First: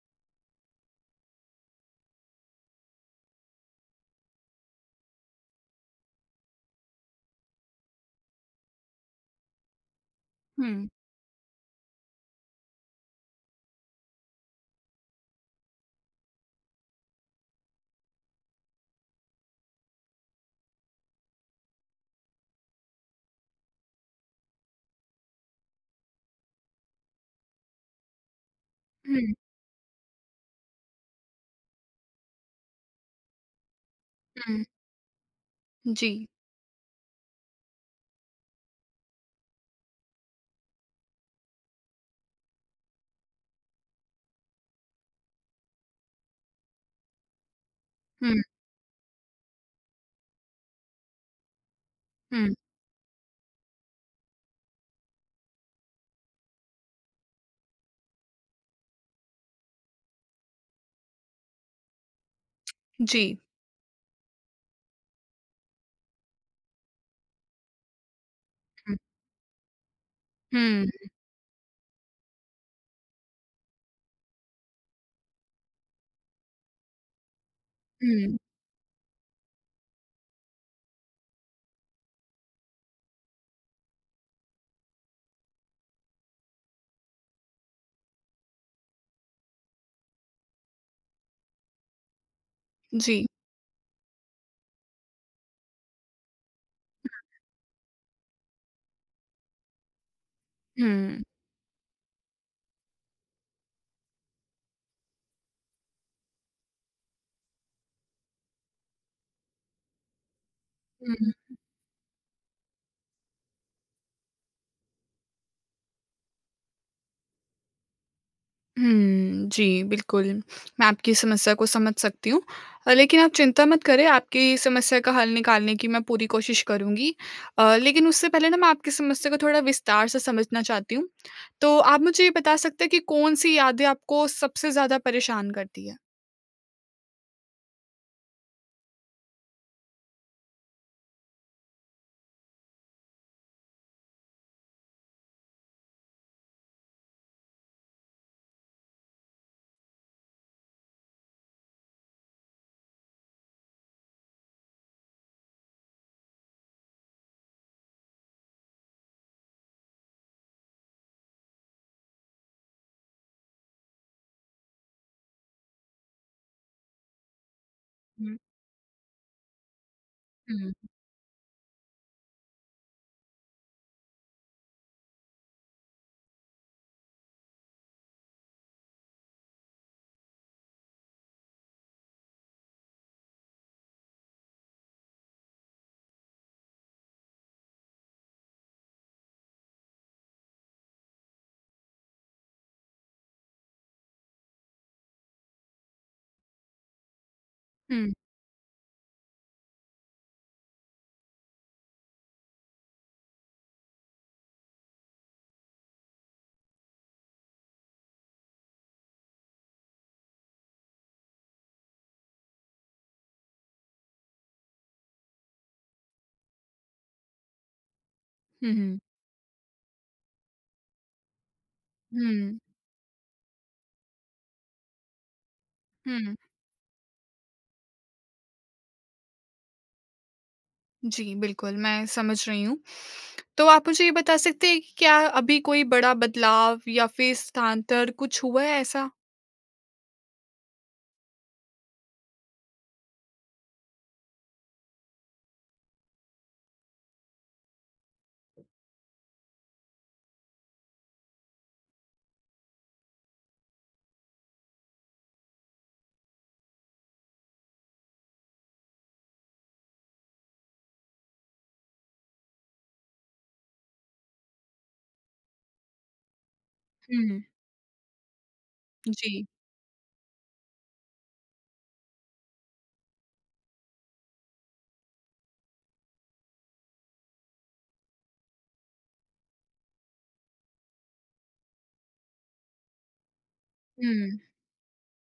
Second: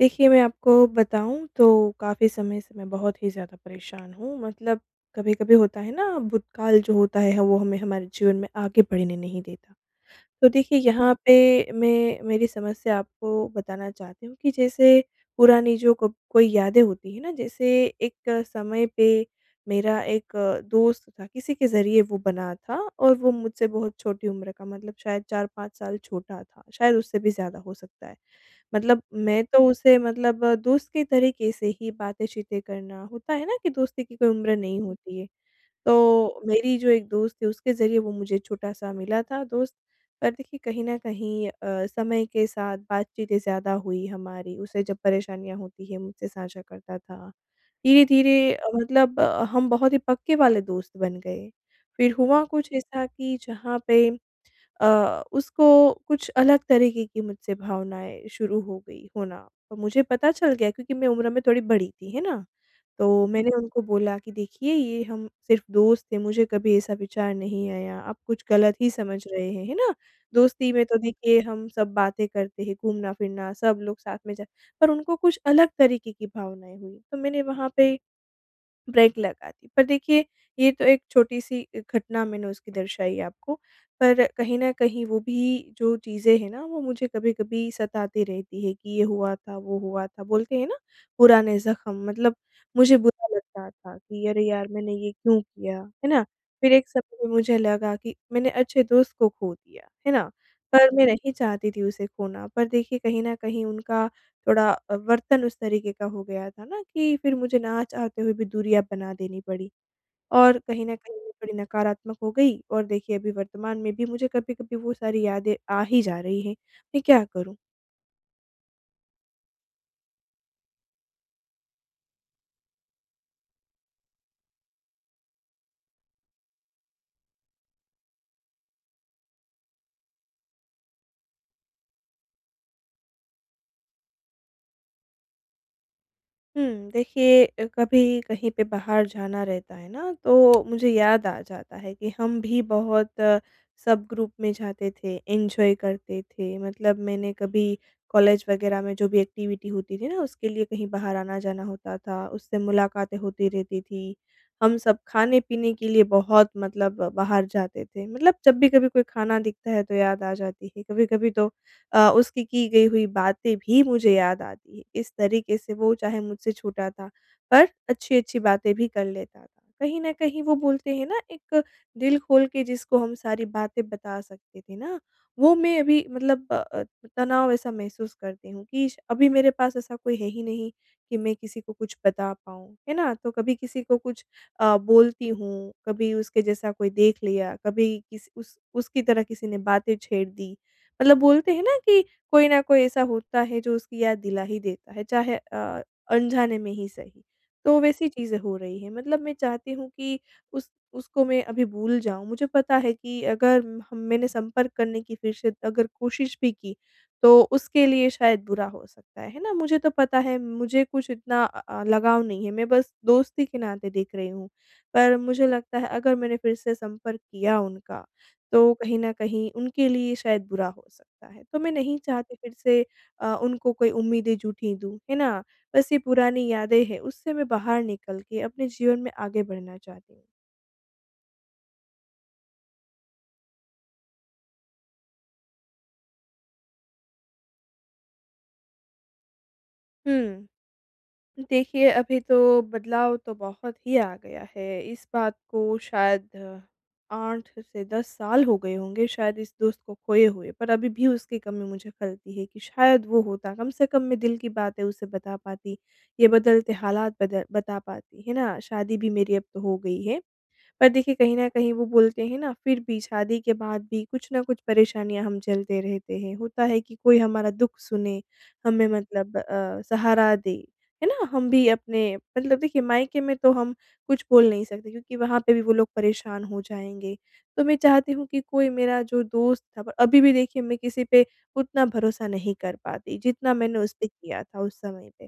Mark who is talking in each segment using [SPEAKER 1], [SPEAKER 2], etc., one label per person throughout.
[SPEAKER 1] देखिए, मैं आपको बताऊँ तो काफ़ी समय से मैं बहुत ही ज़्यादा परेशान हूँ, मतलब कभी-कभी होता है ना भूतकाल जो होता है ह वो हमें हमारे जीवन में आगे बढ़ने नहीं देता। तो देखिए,
[SPEAKER 2] हुँ।
[SPEAKER 1] यहाँ पे मैं मेरी समस्या आपको बताना चाहती हूँ कि जैसे, पुरानी जो कब कोई यादें होती हैं ना जैसे एक समय पे मेरा एक दोस्त था, किसी के ज़रिए वो बना था और वो मुझसे बहुत छोटी उम्र का मतलब शायद 4-5 साल छोटा था, शायद उससे भी ज़्यादा हो सकता है। मतलब
[SPEAKER 2] हुँ।
[SPEAKER 1] मैं तो उसे मतलब दोस्त के तरीके से ही बातें-चीतें करना, होता है ना कि दोस्ती की कोई उम्र
[SPEAKER 2] हुँ।
[SPEAKER 1] नहीं होती है।
[SPEAKER 2] जी।
[SPEAKER 1] तो मेरी जो एक दोस्त थी उसके ज़रिए वो मुझे छोटा सा मिला था दोस्त पर देखिए कहीं न कहीं अ, समय के साथ बातचीतें ज़्यादा हुई हमारी, उसे जब परेशानियाँ होती है मुझसे साझा करता था,
[SPEAKER 2] हुँ।
[SPEAKER 1] धीरे-धीरे अ, मतलब अ, हम बहुत ही पक्के वाले दोस्त बन गए, फिर हुआ
[SPEAKER 2] हुँ।
[SPEAKER 1] कुछ ऐसा कि जहाँ पे अ, उसको कुछ अलग तरीके की मुझसे भावनाएँ शुरू हो गई होना, और मुझे पता चल गया क्योंकि मैं उम्र में थोड़ी बड़ी थी, है ना? तो
[SPEAKER 2] जी।
[SPEAKER 1] मैंने उनको बोला कि देखिए ये हम सिर्फ़ दोस्त थे मुझे कभी ऐसा विचार नहीं आया, आप कुछ गलत ही
[SPEAKER 2] हुँ।
[SPEAKER 1] समझ रहे हैं। है ना? दोस्ती
[SPEAKER 2] हुँ,
[SPEAKER 1] में तो
[SPEAKER 2] हुँ।
[SPEAKER 1] देखिए हम सब बातें करते हैं, घूमना-फिरना सब लोग साथ में जा पर उनको कुछ अलग तरीके की भावनाएँ हुईं, तो मैंने वहाँ पे
[SPEAKER 2] हुँ।
[SPEAKER 1] ब्रेक लगा दी। पर देखिए, ये तो एक छोटी सी घटना मैंने उसकी दर्शायी आपको पर कहीं न कहीं वो भी जो चीज़ें हैं ना वो मुझे कभी-कभी सताती रहती है कि ये हुआ था, वो हुआ था बोलते हैं ना पुराने ज़ख्म मतलब मुझे
[SPEAKER 2] जी।
[SPEAKER 1] बुरा लगता था कि अरे यार मैंने ये क्यों किया है ना? फिर एक समय
[SPEAKER 2] हुँ।
[SPEAKER 1] में मुझे लगा कि मैंने अच्छे दोस्त को खो दिया, है ना, पर मैं
[SPEAKER 2] हुँ।
[SPEAKER 1] नहीं चाहती थी उसे खोना पर देखिए कहीं न कहीं उनका थोड़ा अ, वर्तन उस तरीके का हो गया था ना कि फिर मुझे ना चाहते आते हुए भी दूरियाँ बना देनी पड़ी। और कहीं न
[SPEAKER 2] हुँ,
[SPEAKER 1] कहीं थोड़ी
[SPEAKER 2] हुँ।
[SPEAKER 1] नकारात्मक हो गई और देखिए अभी वर्तमान में भी मुझे कभी-कभी वो सारी यादें आ ही जा रही हैं, मैं क्या करूँ?
[SPEAKER 2] हुँ। जी, बिल्कुल। मैं आपकी समस्या को समझ सकती हूँ। अ, लेकिन आप चिंता मत करें आपकी समस्या का हल निकालने की मैं पूरी कोशिश करुँगी। अ, लेकिन उससे पहले ना मैं आपकी समस्या को थोड़ा विस्तार से समझना चाहती हूँ। तो आप मुझे ये बता सकते हैं कि कौन-सी यादें आपको सबसे ज़्यादा परेशान करतीं हैं?
[SPEAKER 1] हुँ। देखिए अ, कभी कहीं पे बाहर जाना रहता है ना तो मुझे याद आ जाता है कि हम भी बहुत सब ग्रुप में जाते थे एन्जॉय करते थे। मतलब मैंने कभी कॉलेज वग़ैरह में जो भी एक्टिविटी होती थी ना उसके लिए कहीं बाहर आना जाना होता था उससे मुलाकातें होती रहती थी। हम सब खाने-पीने के लिए बहुत मतलब बाहर जाते थे मतलब जब भी कभी कोई खाना दिखता है तो याद आ जाती थी। कभी-कभी तो अ, उसकी की गई हुई बातें भी मुझे याद आती है। इस तरीके से वो चाहे मुझसे छोटा था पर
[SPEAKER 2] हुँ।
[SPEAKER 1] अच्छी-अच्छी बातें भी कर लेता था। कहीं न कहीं वो
[SPEAKER 2] हुँ।
[SPEAKER 1] बोलते हैं ना एक दिल खोल के जिसको हम सारी बातें बता सकते थे ना वो मैं अभी मतलब अ अ, तनाव ऐसा महसूस करती हूँ कि श अभी मेरे पास ऐसा कोई है ही नहीं कि मैं किसी को कुछ बता पाऊँ, है ना? तो कभी किसी को कुछ अ, बोलती हूँ कभी उसके जैसा कोई देख लिया कभी किस उस उसकी तरह किसी ने बातें छेड़ दी मतलब बोलते हैं ना कि कोई ना कोई ऐसा होता है जो उसकी याद दिला ही देता है चाहे अ अनजाने में ही सही। तो वैसी
[SPEAKER 2] हुँ।
[SPEAKER 1] चीज़ें हो रही हैं मतलब मैं चाहती हूँ कि उस उसको मैं अभी भूल जाऊँ मुझे पता है कि अगर हम मैंने संपर्क करने की फिर से अगर कोशिश भी की, तो उसके लिए शायद बुरा हो सकता है, है ना? मुझे तो पता है मुझे कुछ इतना अ अ, लगाव नहीं है मैं बस दोस्ती के नाते देख रही हूँ। पर मुझे लगता है अगर मैंने फिर से संपर्क किया उनका तो
[SPEAKER 2] हुँ,
[SPEAKER 1] कहीं
[SPEAKER 2] हुँ।
[SPEAKER 1] न कहीं उनके लिए शायद बुरा हो सकता है तो मैं नहीं चाहती फिर
[SPEAKER 2] हुँ।
[SPEAKER 1] से अ, उनको कोई उम्मीदें झूठी दूँ। है ना? बस ये
[SPEAKER 2] हुँ।
[SPEAKER 1] पुरानी यादें हैं उससे मैं बाहर निकल के अपने जीवन में आगे बढ़ना चाहती हूँ।
[SPEAKER 2] जी, बिल्कुल, मैं समझ रही हूँ। तो आप मुझे ये बता सकते हैं कि क्या अभी कोई बड़ा बदलाव या फिर स्थानांतर कुछ हुआ है ऐसा?
[SPEAKER 1] हुँ। देखिए, अभी तो बदलाव तो बहुत ही आ गया है। इस बात को शायद 8 से 10 साल हो गए होंगे शायद इस दोस्त को खोए हुए। पर अभी भी उसकी कमी मुझे खलती है कि शायद वो होता कम से कम मैं दिल की बातें उसे बता पाती, ये बदलते हालात बद बता पाती, है ना। शादी भी मेरी अब तो हो गई है। पर देखिए कहीं न कहीं वो बोलते हैं ना फिर भी शादी के बाद भी कुछ न कुछ परेशानियाँ हम झेलते रहते हैं। होता है कि कोई
[SPEAKER 2] हुँ।
[SPEAKER 1] हमारा दुःख सुने, हमें मतलब
[SPEAKER 2] जी।
[SPEAKER 1] अ, सहारा दे। है ना। हम भी अपने मतलब देखिए मायके में तो हम कुछ बोल नहीं सकते क्योंकि वहाँ पे भी वो लोग परेशान हो जाएँगे। तो मैं चाहती हूँ कि कोई मेरा जो दोस्त था अभी भी देखिए मैं किसी पे उतना भरोसा नहीं कर पाती, जितना मैंने उसपे किया
[SPEAKER 2] हुँ।
[SPEAKER 1] था, उस समय पे।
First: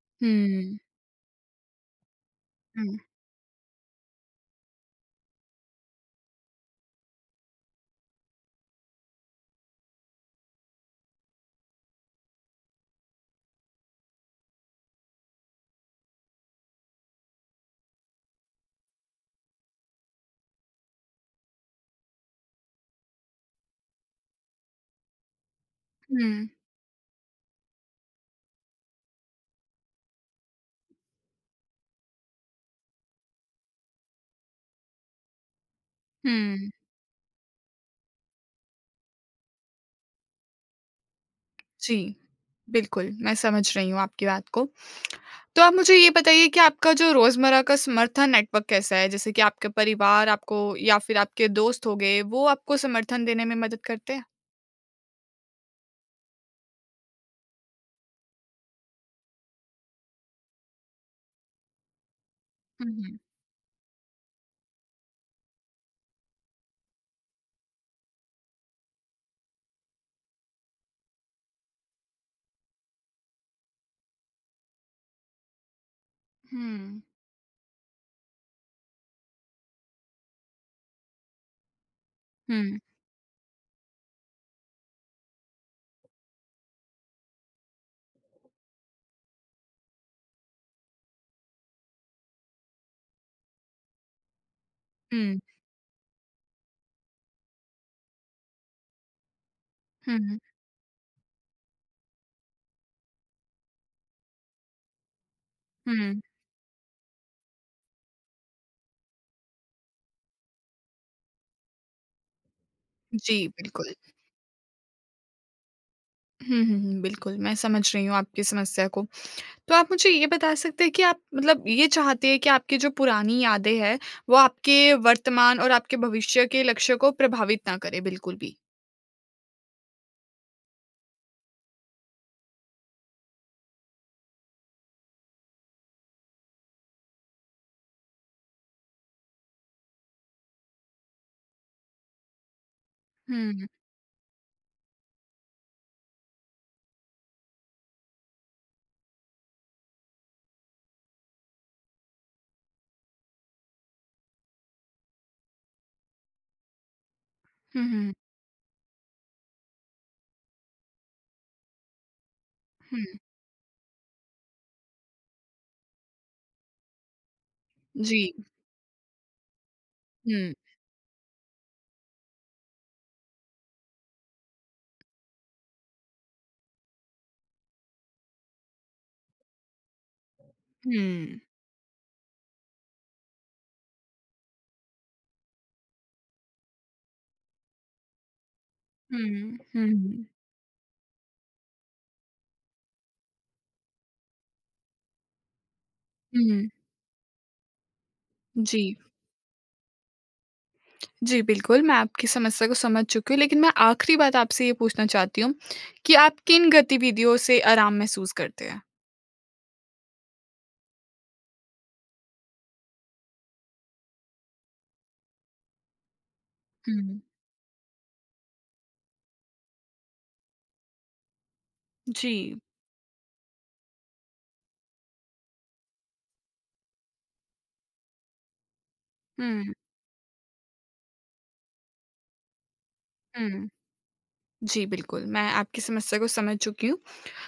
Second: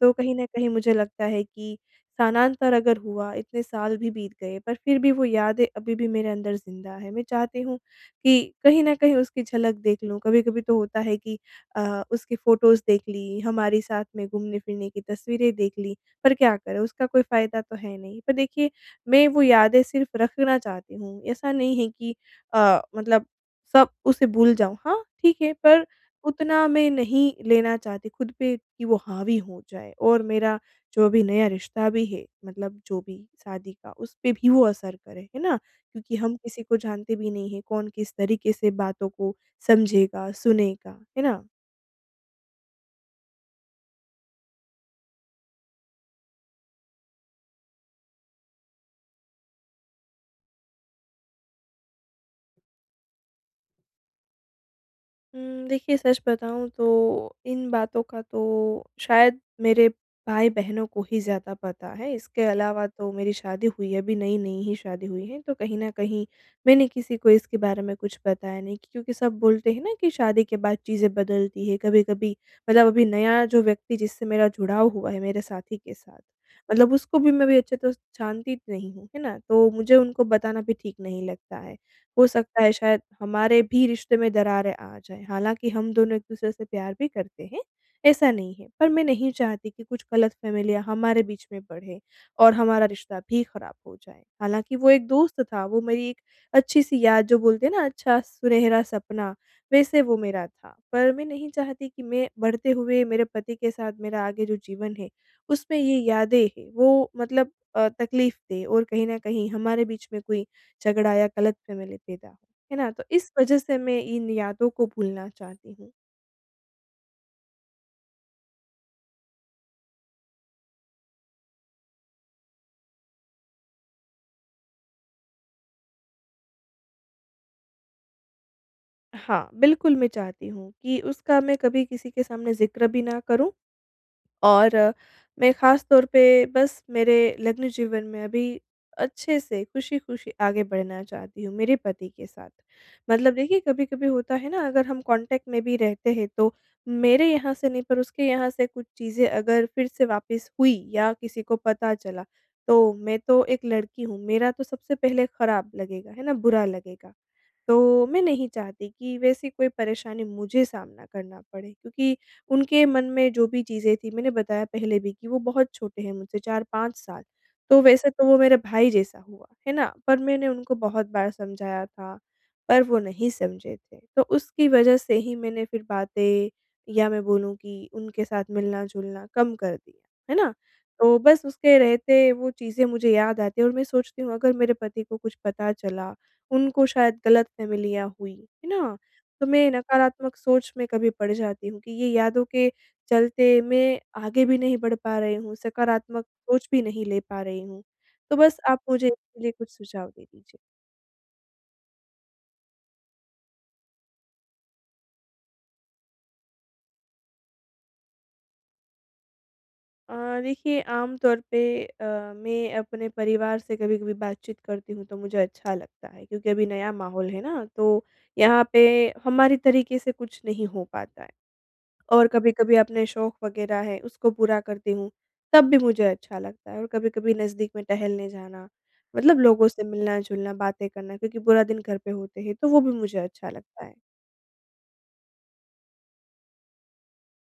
[SPEAKER 1] तो कहीं न कहीं
[SPEAKER 2] हुँ।
[SPEAKER 1] मुझे लगता है कि स्थानांतर
[SPEAKER 2] हुँ,
[SPEAKER 1] अगर
[SPEAKER 2] हुँ।
[SPEAKER 1] हुआ, इतने साल भी बीत गए, पर फिर भी वो यादें अभी भी मेरे अंदर ज़िंदा है। मैं चाहती हूँ कि कहीं न कहीं उसकी झलक देख लूँ। कभी-कभी तो होता है कि अ, उसकी फोटोज़ देख ली, हमारी साथ में घूमने-फिरने की तस्वीरें देख लीं। पर क्या करें, उसका कोई फ़ायदा तो है नहीं। पर देखिए मैं वो यादें सिर्फ़ रखना चाहती हूँ ऐसा नहीं है कि अ, मतलब सब उसे भूल जाऊँ। हाँ ठीक है पर
[SPEAKER 2] हुँ।
[SPEAKER 1] उतना मैं नहीं लेना चाहती खुद पे कि वो हावी हो जाए। और मेरा जो अभी नया रिश्ता भी है मतलब जो भी शादी का उस पे भी वो असर करे, है ना। क्योंकि हम किसी
[SPEAKER 2] हुँ।
[SPEAKER 1] को जानते भी नहीं है कौन किस तरीके से बातों को समझेगा, सुनेगा है ना।
[SPEAKER 2] जी। बिल्कुल, मैं समझ रही हूँ आपकी बात को। तो आप मुझे ये बताइए कि आपका जो रोज़मर्रा का समर्थन नेटवर्क कैसा है? जैसे कि आपके परिवार आपको या फिर आपके दोस्त हो गए, वो आपको समर्थन देने में मदद करते हैं?
[SPEAKER 1] उम, देखिए, सच बताऊँ तो इन बातों का तो शायद मेरे भाई-बहनों को ही ज़्यादा पता है इसके अलावा
[SPEAKER 2] हुँ,
[SPEAKER 1] तो
[SPEAKER 2] हुँ।
[SPEAKER 1] मेरी शादी हुई है, अभी नई-नई ही शादी हुई है, तो कहीं न कहीं मैंने किसी को इसके बारे में कुछ बताया नहीं कि क्योंकि सब बोलते हैं ना कि शादी के बाद चीज़ें बदलती है कभी-कभी। मतलब अभी नया जो व्यक्ति जिससे मेरा जुड़ाव हुआ है मेरे साथी के साथ, मतलब
[SPEAKER 2] हुँ।
[SPEAKER 1] उसको भी मैं अभी अच्छी तरह से जानती नहीं हूँ, है ना। तो मुझे उनको बताना भी ठीक नहीं लगता है, हो सकता है
[SPEAKER 2] हुँ।
[SPEAKER 1] शायद हमारे भी रिश्ते में दरारें आ जाएँ। हालाँकि हम दोनों एक-दूसरे से प्यार भी करते हैं, ऐसा नहीं है पर मैं नहीं चाहती कि गलत फ़ैमिलियाँ हमारे बीच में बढ़े और हमारा रिश्ता भी खराब हो जाए, हालाँकि वो एक
[SPEAKER 2] हुँ।
[SPEAKER 1] दोस्त था, वो मेरी एक अच्छी सी याद जो बोलते हैं ना अच्छा सुनहरा सपना वैसे
[SPEAKER 2] हुँ,
[SPEAKER 1] वो
[SPEAKER 2] हुँ।
[SPEAKER 1] मेरा था, पर मैं नहीं चाहती कि मैं बढ़ते हुए मेरे पति के साथ मेरा आगे जो जीवन है, उसपे ये
[SPEAKER 2] हुँ।
[SPEAKER 1] यादें हैं, वो मतलब अ, तकलीफ दें और कहीं न कहीं हमारे बीच में कोई झगड़ा या गलत फैमिली पैदा हो, है ना। तो इस
[SPEAKER 2] जी,
[SPEAKER 1] वजह से
[SPEAKER 2] बिल्कुल।
[SPEAKER 1] मैं इन यादों को भूलना चाहती हूँ।
[SPEAKER 2] हुँ, हुँ, हुँ। बिल्कुल, मैं समझ रही हूँ आपकी समस्या को। तो आप मुझे ये बता सकते हैं कि आप मतलब ये चाहते हैं कि आपकी जो पुरानी यादें हैं, वो आपके वर्तमान और आपके भविष्य के लक्ष्य को प्रभावित ना करें बिल्कुल भी?
[SPEAKER 1] हाँ, बिल्कुल, मैं चाहती हूँ कि उसका मैं कभी किसी के सामने ज़िक्र भी ना करूँ और मैं ख़ासतौर पे बस मेरे लग्न जीवन में अभी अच्छे से खुशी-खुशी आगे बढ़ना चाहती हूँ, मेरे पति के साथ। मतलब
[SPEAKER 2] हुँ,
[SPEAKER 1] देखिए,
[SPEAKER 2] हुँ।
[SPEAKER 1] कभी-कभी होता है ना, अगर हम कॉन्टैक्ट में भी रहते हैं, तो मेरे यहाँ से नहीं, पर उसके यहाँ से कुछ चीज़ें अगर फिर से वापस हुईं, या किसी को पता चला, तो मैं तो एक लड़की हूँ, मेरा तो सबसे पहले ख़राब लगेगा, है ना? बुरा लगेगा।
[SPEAKER 2] हुँ,
[SPEAKER 1] तो
[SPEAKER 2] हुँ।
[SPEAKER 1] मैं नहीं चाहती कि वैसी कोई परेशानी मुझे सामना करना पड़े, क्योंकि उनके मन
[SPEAKER 2] हुँ।
[SPEAKER 1] में जो भी चीज़ें थीं, मैंने बताया पहले भी कि वो बहुत छोटे हैं मुझसे, 4-5 साल। तो वैसे तो वो
[SPEAKER 2] जी।
[SPEAKER 1] मेरा भाई जैसा हुआ, है ना? पर मैंने
[SPEAKER 2] हुँ।
[SPEAKER 1] उनको बहुत बार समझाया था, पर वो नहीं समझे थे। तो उसकी वज़ह से ही मैंने फिर बातें, या मैं बोलूँ कि उनके साथ मिलना-जुलना कम कर दिया। है ना? तो
[SPEAKER 2] हुँ।
[SPEAKER 1] बस उसके रहते वो चीज़ें मुझे याद आती हैं और मैं सोचती हूँ, अगर मेरे पति को कुछ पता चला, उनको शायद गलतफ़हमियाँ हुईं, है ना? तो
[SPEAKER 2] हुँ,
[SPEAKER 1] मैं
[SPEAKER 2] हुँ।
[SPEAKER 1] नकारात्मक सोच में कभी पड़ जाती हूँ कि ये यादों के चलते, मैं आगे भी नहीं बढ़ पा रही हूँ, सकारात्मक सोच
[SPEAKER 2] हुँ।
[SPEAKER 1] भी नहीं ले पा रही हूँ, तो बस आप
[SPEAKER 2] जी।
[SPEAKER 1] मुझे इसके लिए कुछ सुझाव दे दीजिए?
[SPEAKER 2] जी, बिल्कुल, मैं आपकी समस्या को समझ चुकी हूँ, लेकिन मैं आखिरी बात आपसे ये पूछना चाहती हूँ कि आप किन गतिविधियों से आराम महसूस करते हैं?
[SPEAKER 1] अ, देखिए आम तौर पे अ, मैं अपने परिवार से कभी-कभी बातचीत करती हूँ तो मुझे अच्छा लगता है क्योंकि अभी नया
[SPEAKER 2] हुँ।
[SPEAKER 1] माहौल है ना तो यहाँ पे हमारी तरीके से कुछ नहीं हो पाता है। और
[SPEAKER 2] जी।
[SPEAKER 1] कभी-कभी अपने शौक वगैरह है उसको पूरा करती हूँ तब भी मुझे अच्छा लगता है, और कभी-कभी नज़दीक में टहलने जाना, मतलब लोगों
[SPEAKER 2] हुँ।
[SPEAKER 1] से मिलना-जुलना बातें करना क्योंकि पूरा दिन घर पे होते हैं तो वो भी मुझे अच्छा
[SPEAKER 2] हुँ।
[SPEAKER 1] लगता है।
[SPEAKER 2] जी बिल्कुल, मैं आपकी समस्या को समझ चुकी हूँ।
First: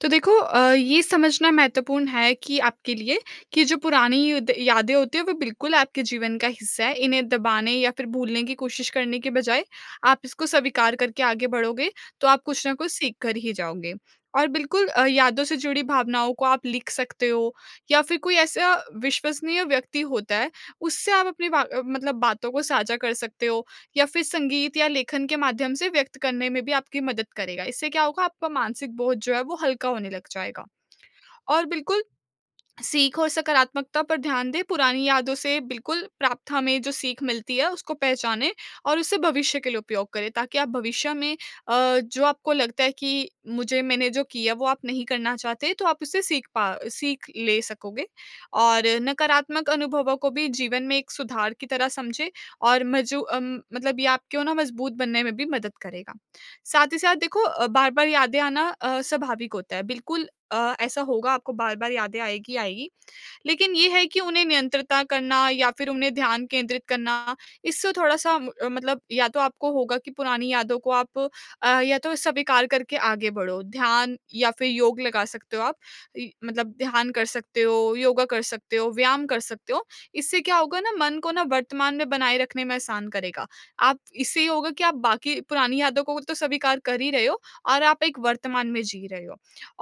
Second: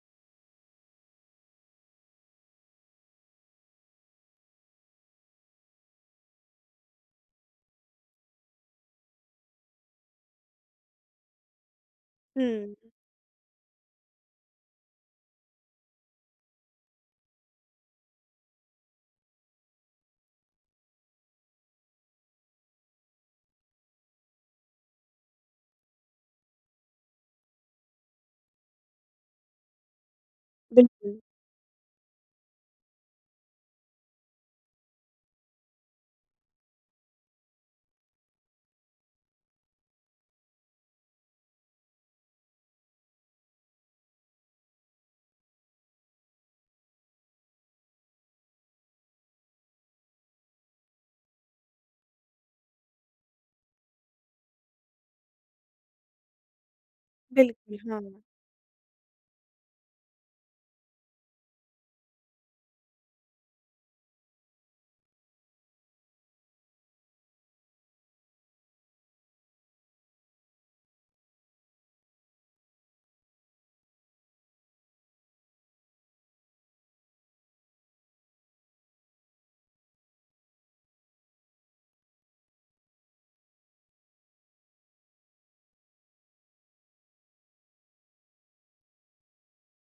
[SPEAKER 2] तो देखो अ, ये समझना महत्वपूर्ण है कि आपके लिए कि जो पुरानी द यादें होती हैं वो बिल्कुल आपके जीवन का हिस्सा है। इन्हें दबाने या फिर भूलने की कोशिश करने के बजाय, आप इसको सविकार करके आगे बढ़ोगे तो आप कुछ ना
[SPEAKER 1] हुँ।
[SPEAKER 2] कुछ सीख कर ही जाओगे। और बिल्कुल अ, यादों से जुड़ी भावनाओं को आप लिख सकते हो, या फिर कोई ऐसा विश्वसनीय व्यक्ति होता है उससे आप अपनी बा मतलब बातों को साझा कर सकते हो या फिर संगीत या लेखन के माध्यम से व्यक्त करने में भी आपकी मदद करेगा। इससे क्या होगा आपका मानसिक बोझ जो है वो हल्का होने लग जाएगा।
[SPEAKER 1] बिल्कुल।
[SPEAKER 2] और बिल्कुल, सीख और सकारात्मकता पर ध्यान दें, पुरानी यादों से बिल्कुल प्राप्त हमें जो सीख मिलती है उसको पहचानें और उसे भविष्य के लिए उपयोग करें, ताकि आप भविष्य में अ, जो आपको लगता है कि मुझे मैंने जो किया वो आप नहीं करना चाहते तो आप उससे सीख पा सीख ले सकोगे और नकारात्मक अनुभवों को भी जीवन में एक सुधार की तरह समझे, और मजू अम, मतलब ये आपको ना मजबूत बनने में भी मदद करेगा। साथ ही साथ देखो अ,
[SPEAKER 1] बिल्कुल,
[SPEAKER 2] बार-बार
[SPEAKER 1] हाँ।
[SPEAKER 2] यादें आना अ, स्वाभाविक होता है, बिल्कुल अ, ऐसा होगा आपको बार-बार यादें आएगी, आएगी। लेकिन ये है कि उन्हें नियंत्रता करना या फिर उन्हें ध्यान केंद्रित करना, इससे थोड़ा-सा म मतलब या तो आपको होगा कि पुरानी यादों को आप अ, या तो सविकार करके आगे बढ़ो, ध्यान या फिर योग लगा सकते हो आप। इ मतलब ध्यान कर सकते हो, योगा कर सकते हो, व्यायाम कर सकते हो, इससे क्या होगा ना मन को ना वर्तमान में बनाए रखने में आसान करेगा। आप इससे ये होगा कि आप बाकी पुरानी यादों को तो सविकार कर ही रहे हो और आप एक वर्तमान में जी रहे हो।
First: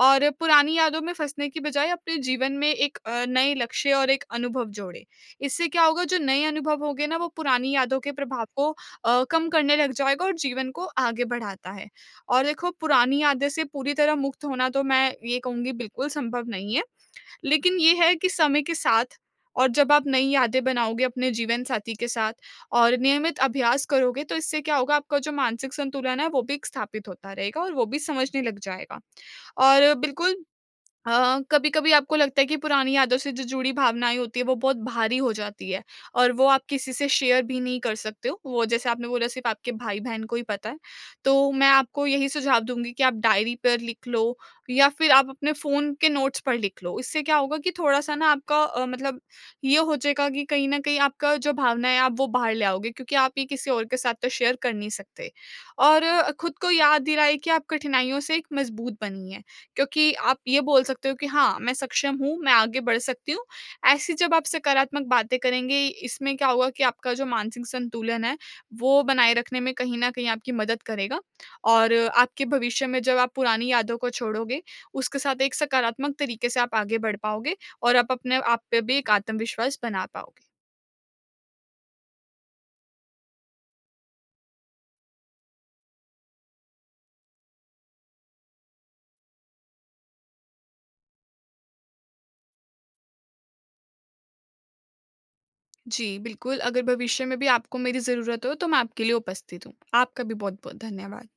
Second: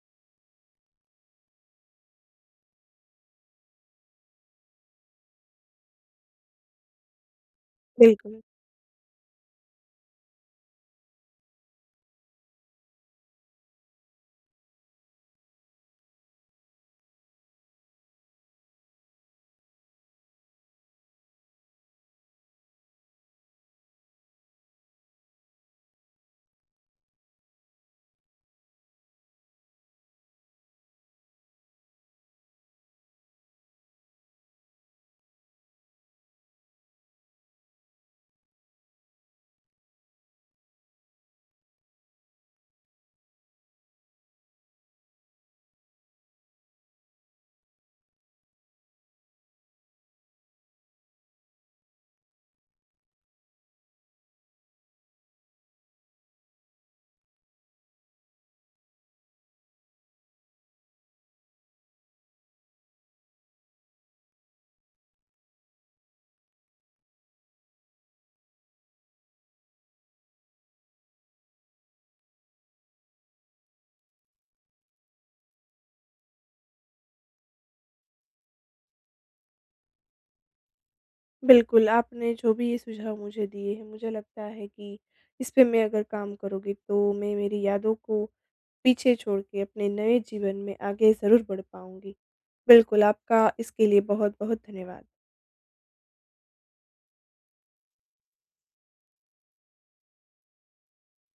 [SPEAKER 2] और पुरानी यादों में फँसने की बजाय अपने जीवन में एक अ, नए लक्ष्य और एक अनुभव जोड़ें। इससे क्या होगा जो नए अनुभव होंगे ना वो पुरानी यादों के
[SPEAKER 1] बिल्कुल।
[SPEAKER 2] प्रभाव को अ, कम करने लग जाएगा और जीवन को आगे बढ़ाता है और देखो पुरानी यादें से पूरी तरह मुक्त होना तो मैं ये कहूँगी बिल्कुल संभव नहीं है। लेकिन ये है कि समय के साथ और जब आप नई यादें बनाओगे अपने जीवनसाथी के साथ और नियमित अभ्यास करोगे तो इससे क्या होगा आपका जो मानसिक संतुलन है वो भी एक स्थापित होता रहेगा और वो भी समझने लग जाएगा। और बिल्कुल अ अ, कभी-कभी आपको लगता है कि पुरानी यादों से जो जुड़ी भावनाएँ होती है वो बहुत भारी हो जाती है और वो आप किसी से शेयर भी नहीं कर सकते हो। वो जैसे आपने बोला सिर्फ़ आपके भाई-बहन को ही पता है, तो मैं आपको यही सुझाव दूँगी कि आप डायरी पर लिख लो, या फिर आप अपने फ़ोन के नोट्स पर लिख लो। इससे क्या होगा कि थोड़ा-सा ना आपका अ, मतलब ये हो जाएगा कि कहीं न कहीं आपका जो भावना है आप वो बाहर ले आओगे क्योंकि आप ये किसी और के साथ तो शेयर कर नहीं सकते। और अ, खुद को याद दिलाएँ कि आप कठिनाइयों से एक मज़बूत बनी है क्योंकि आप ये बोल सकते हो कि हाँ मैं सक्षम हूँ, मैं आगे बढ़ सकती हूँ। ऐसी जब आप सकारात्मक बातें करेंगे, इसमें क्या होगा कि आपका जो मानसिक संतुलन है वो बनाए रखने में कहीं न कहीं आपकी मदद करेगा और आपके भविष्य में जब आप पुरानी यादों को छोड़ोगे, उसके साथ एक सकारात्मक तरीके से आप आगे बढ़ पाओगे और आप अपने आप पे भी एक आत्मविश्वास बना पाओगे।
[SPEAKER 1] बिल्कुल, आपने जो भी ये सुझाव मुझे दिए हैं मुझे लगता है कि इस पे मैं अगर काम करूँगी तो मैं मेरी यादों को पीछे छोड़ के अपने नए जीवन में आगे ज़रूर बढ़ पाऊँगी। बिल्कुल आपका इसके लिए बहुत-बहुत धन्यवाद।
[SPEAKER 2] जी बिल्कुल, अगर भविष्य में भी आपको मेरी ज़रूरत हो तो मैं आपके लिए उपस्थित हूँ। आपका भी बहुत-बहुत धन्यवाद।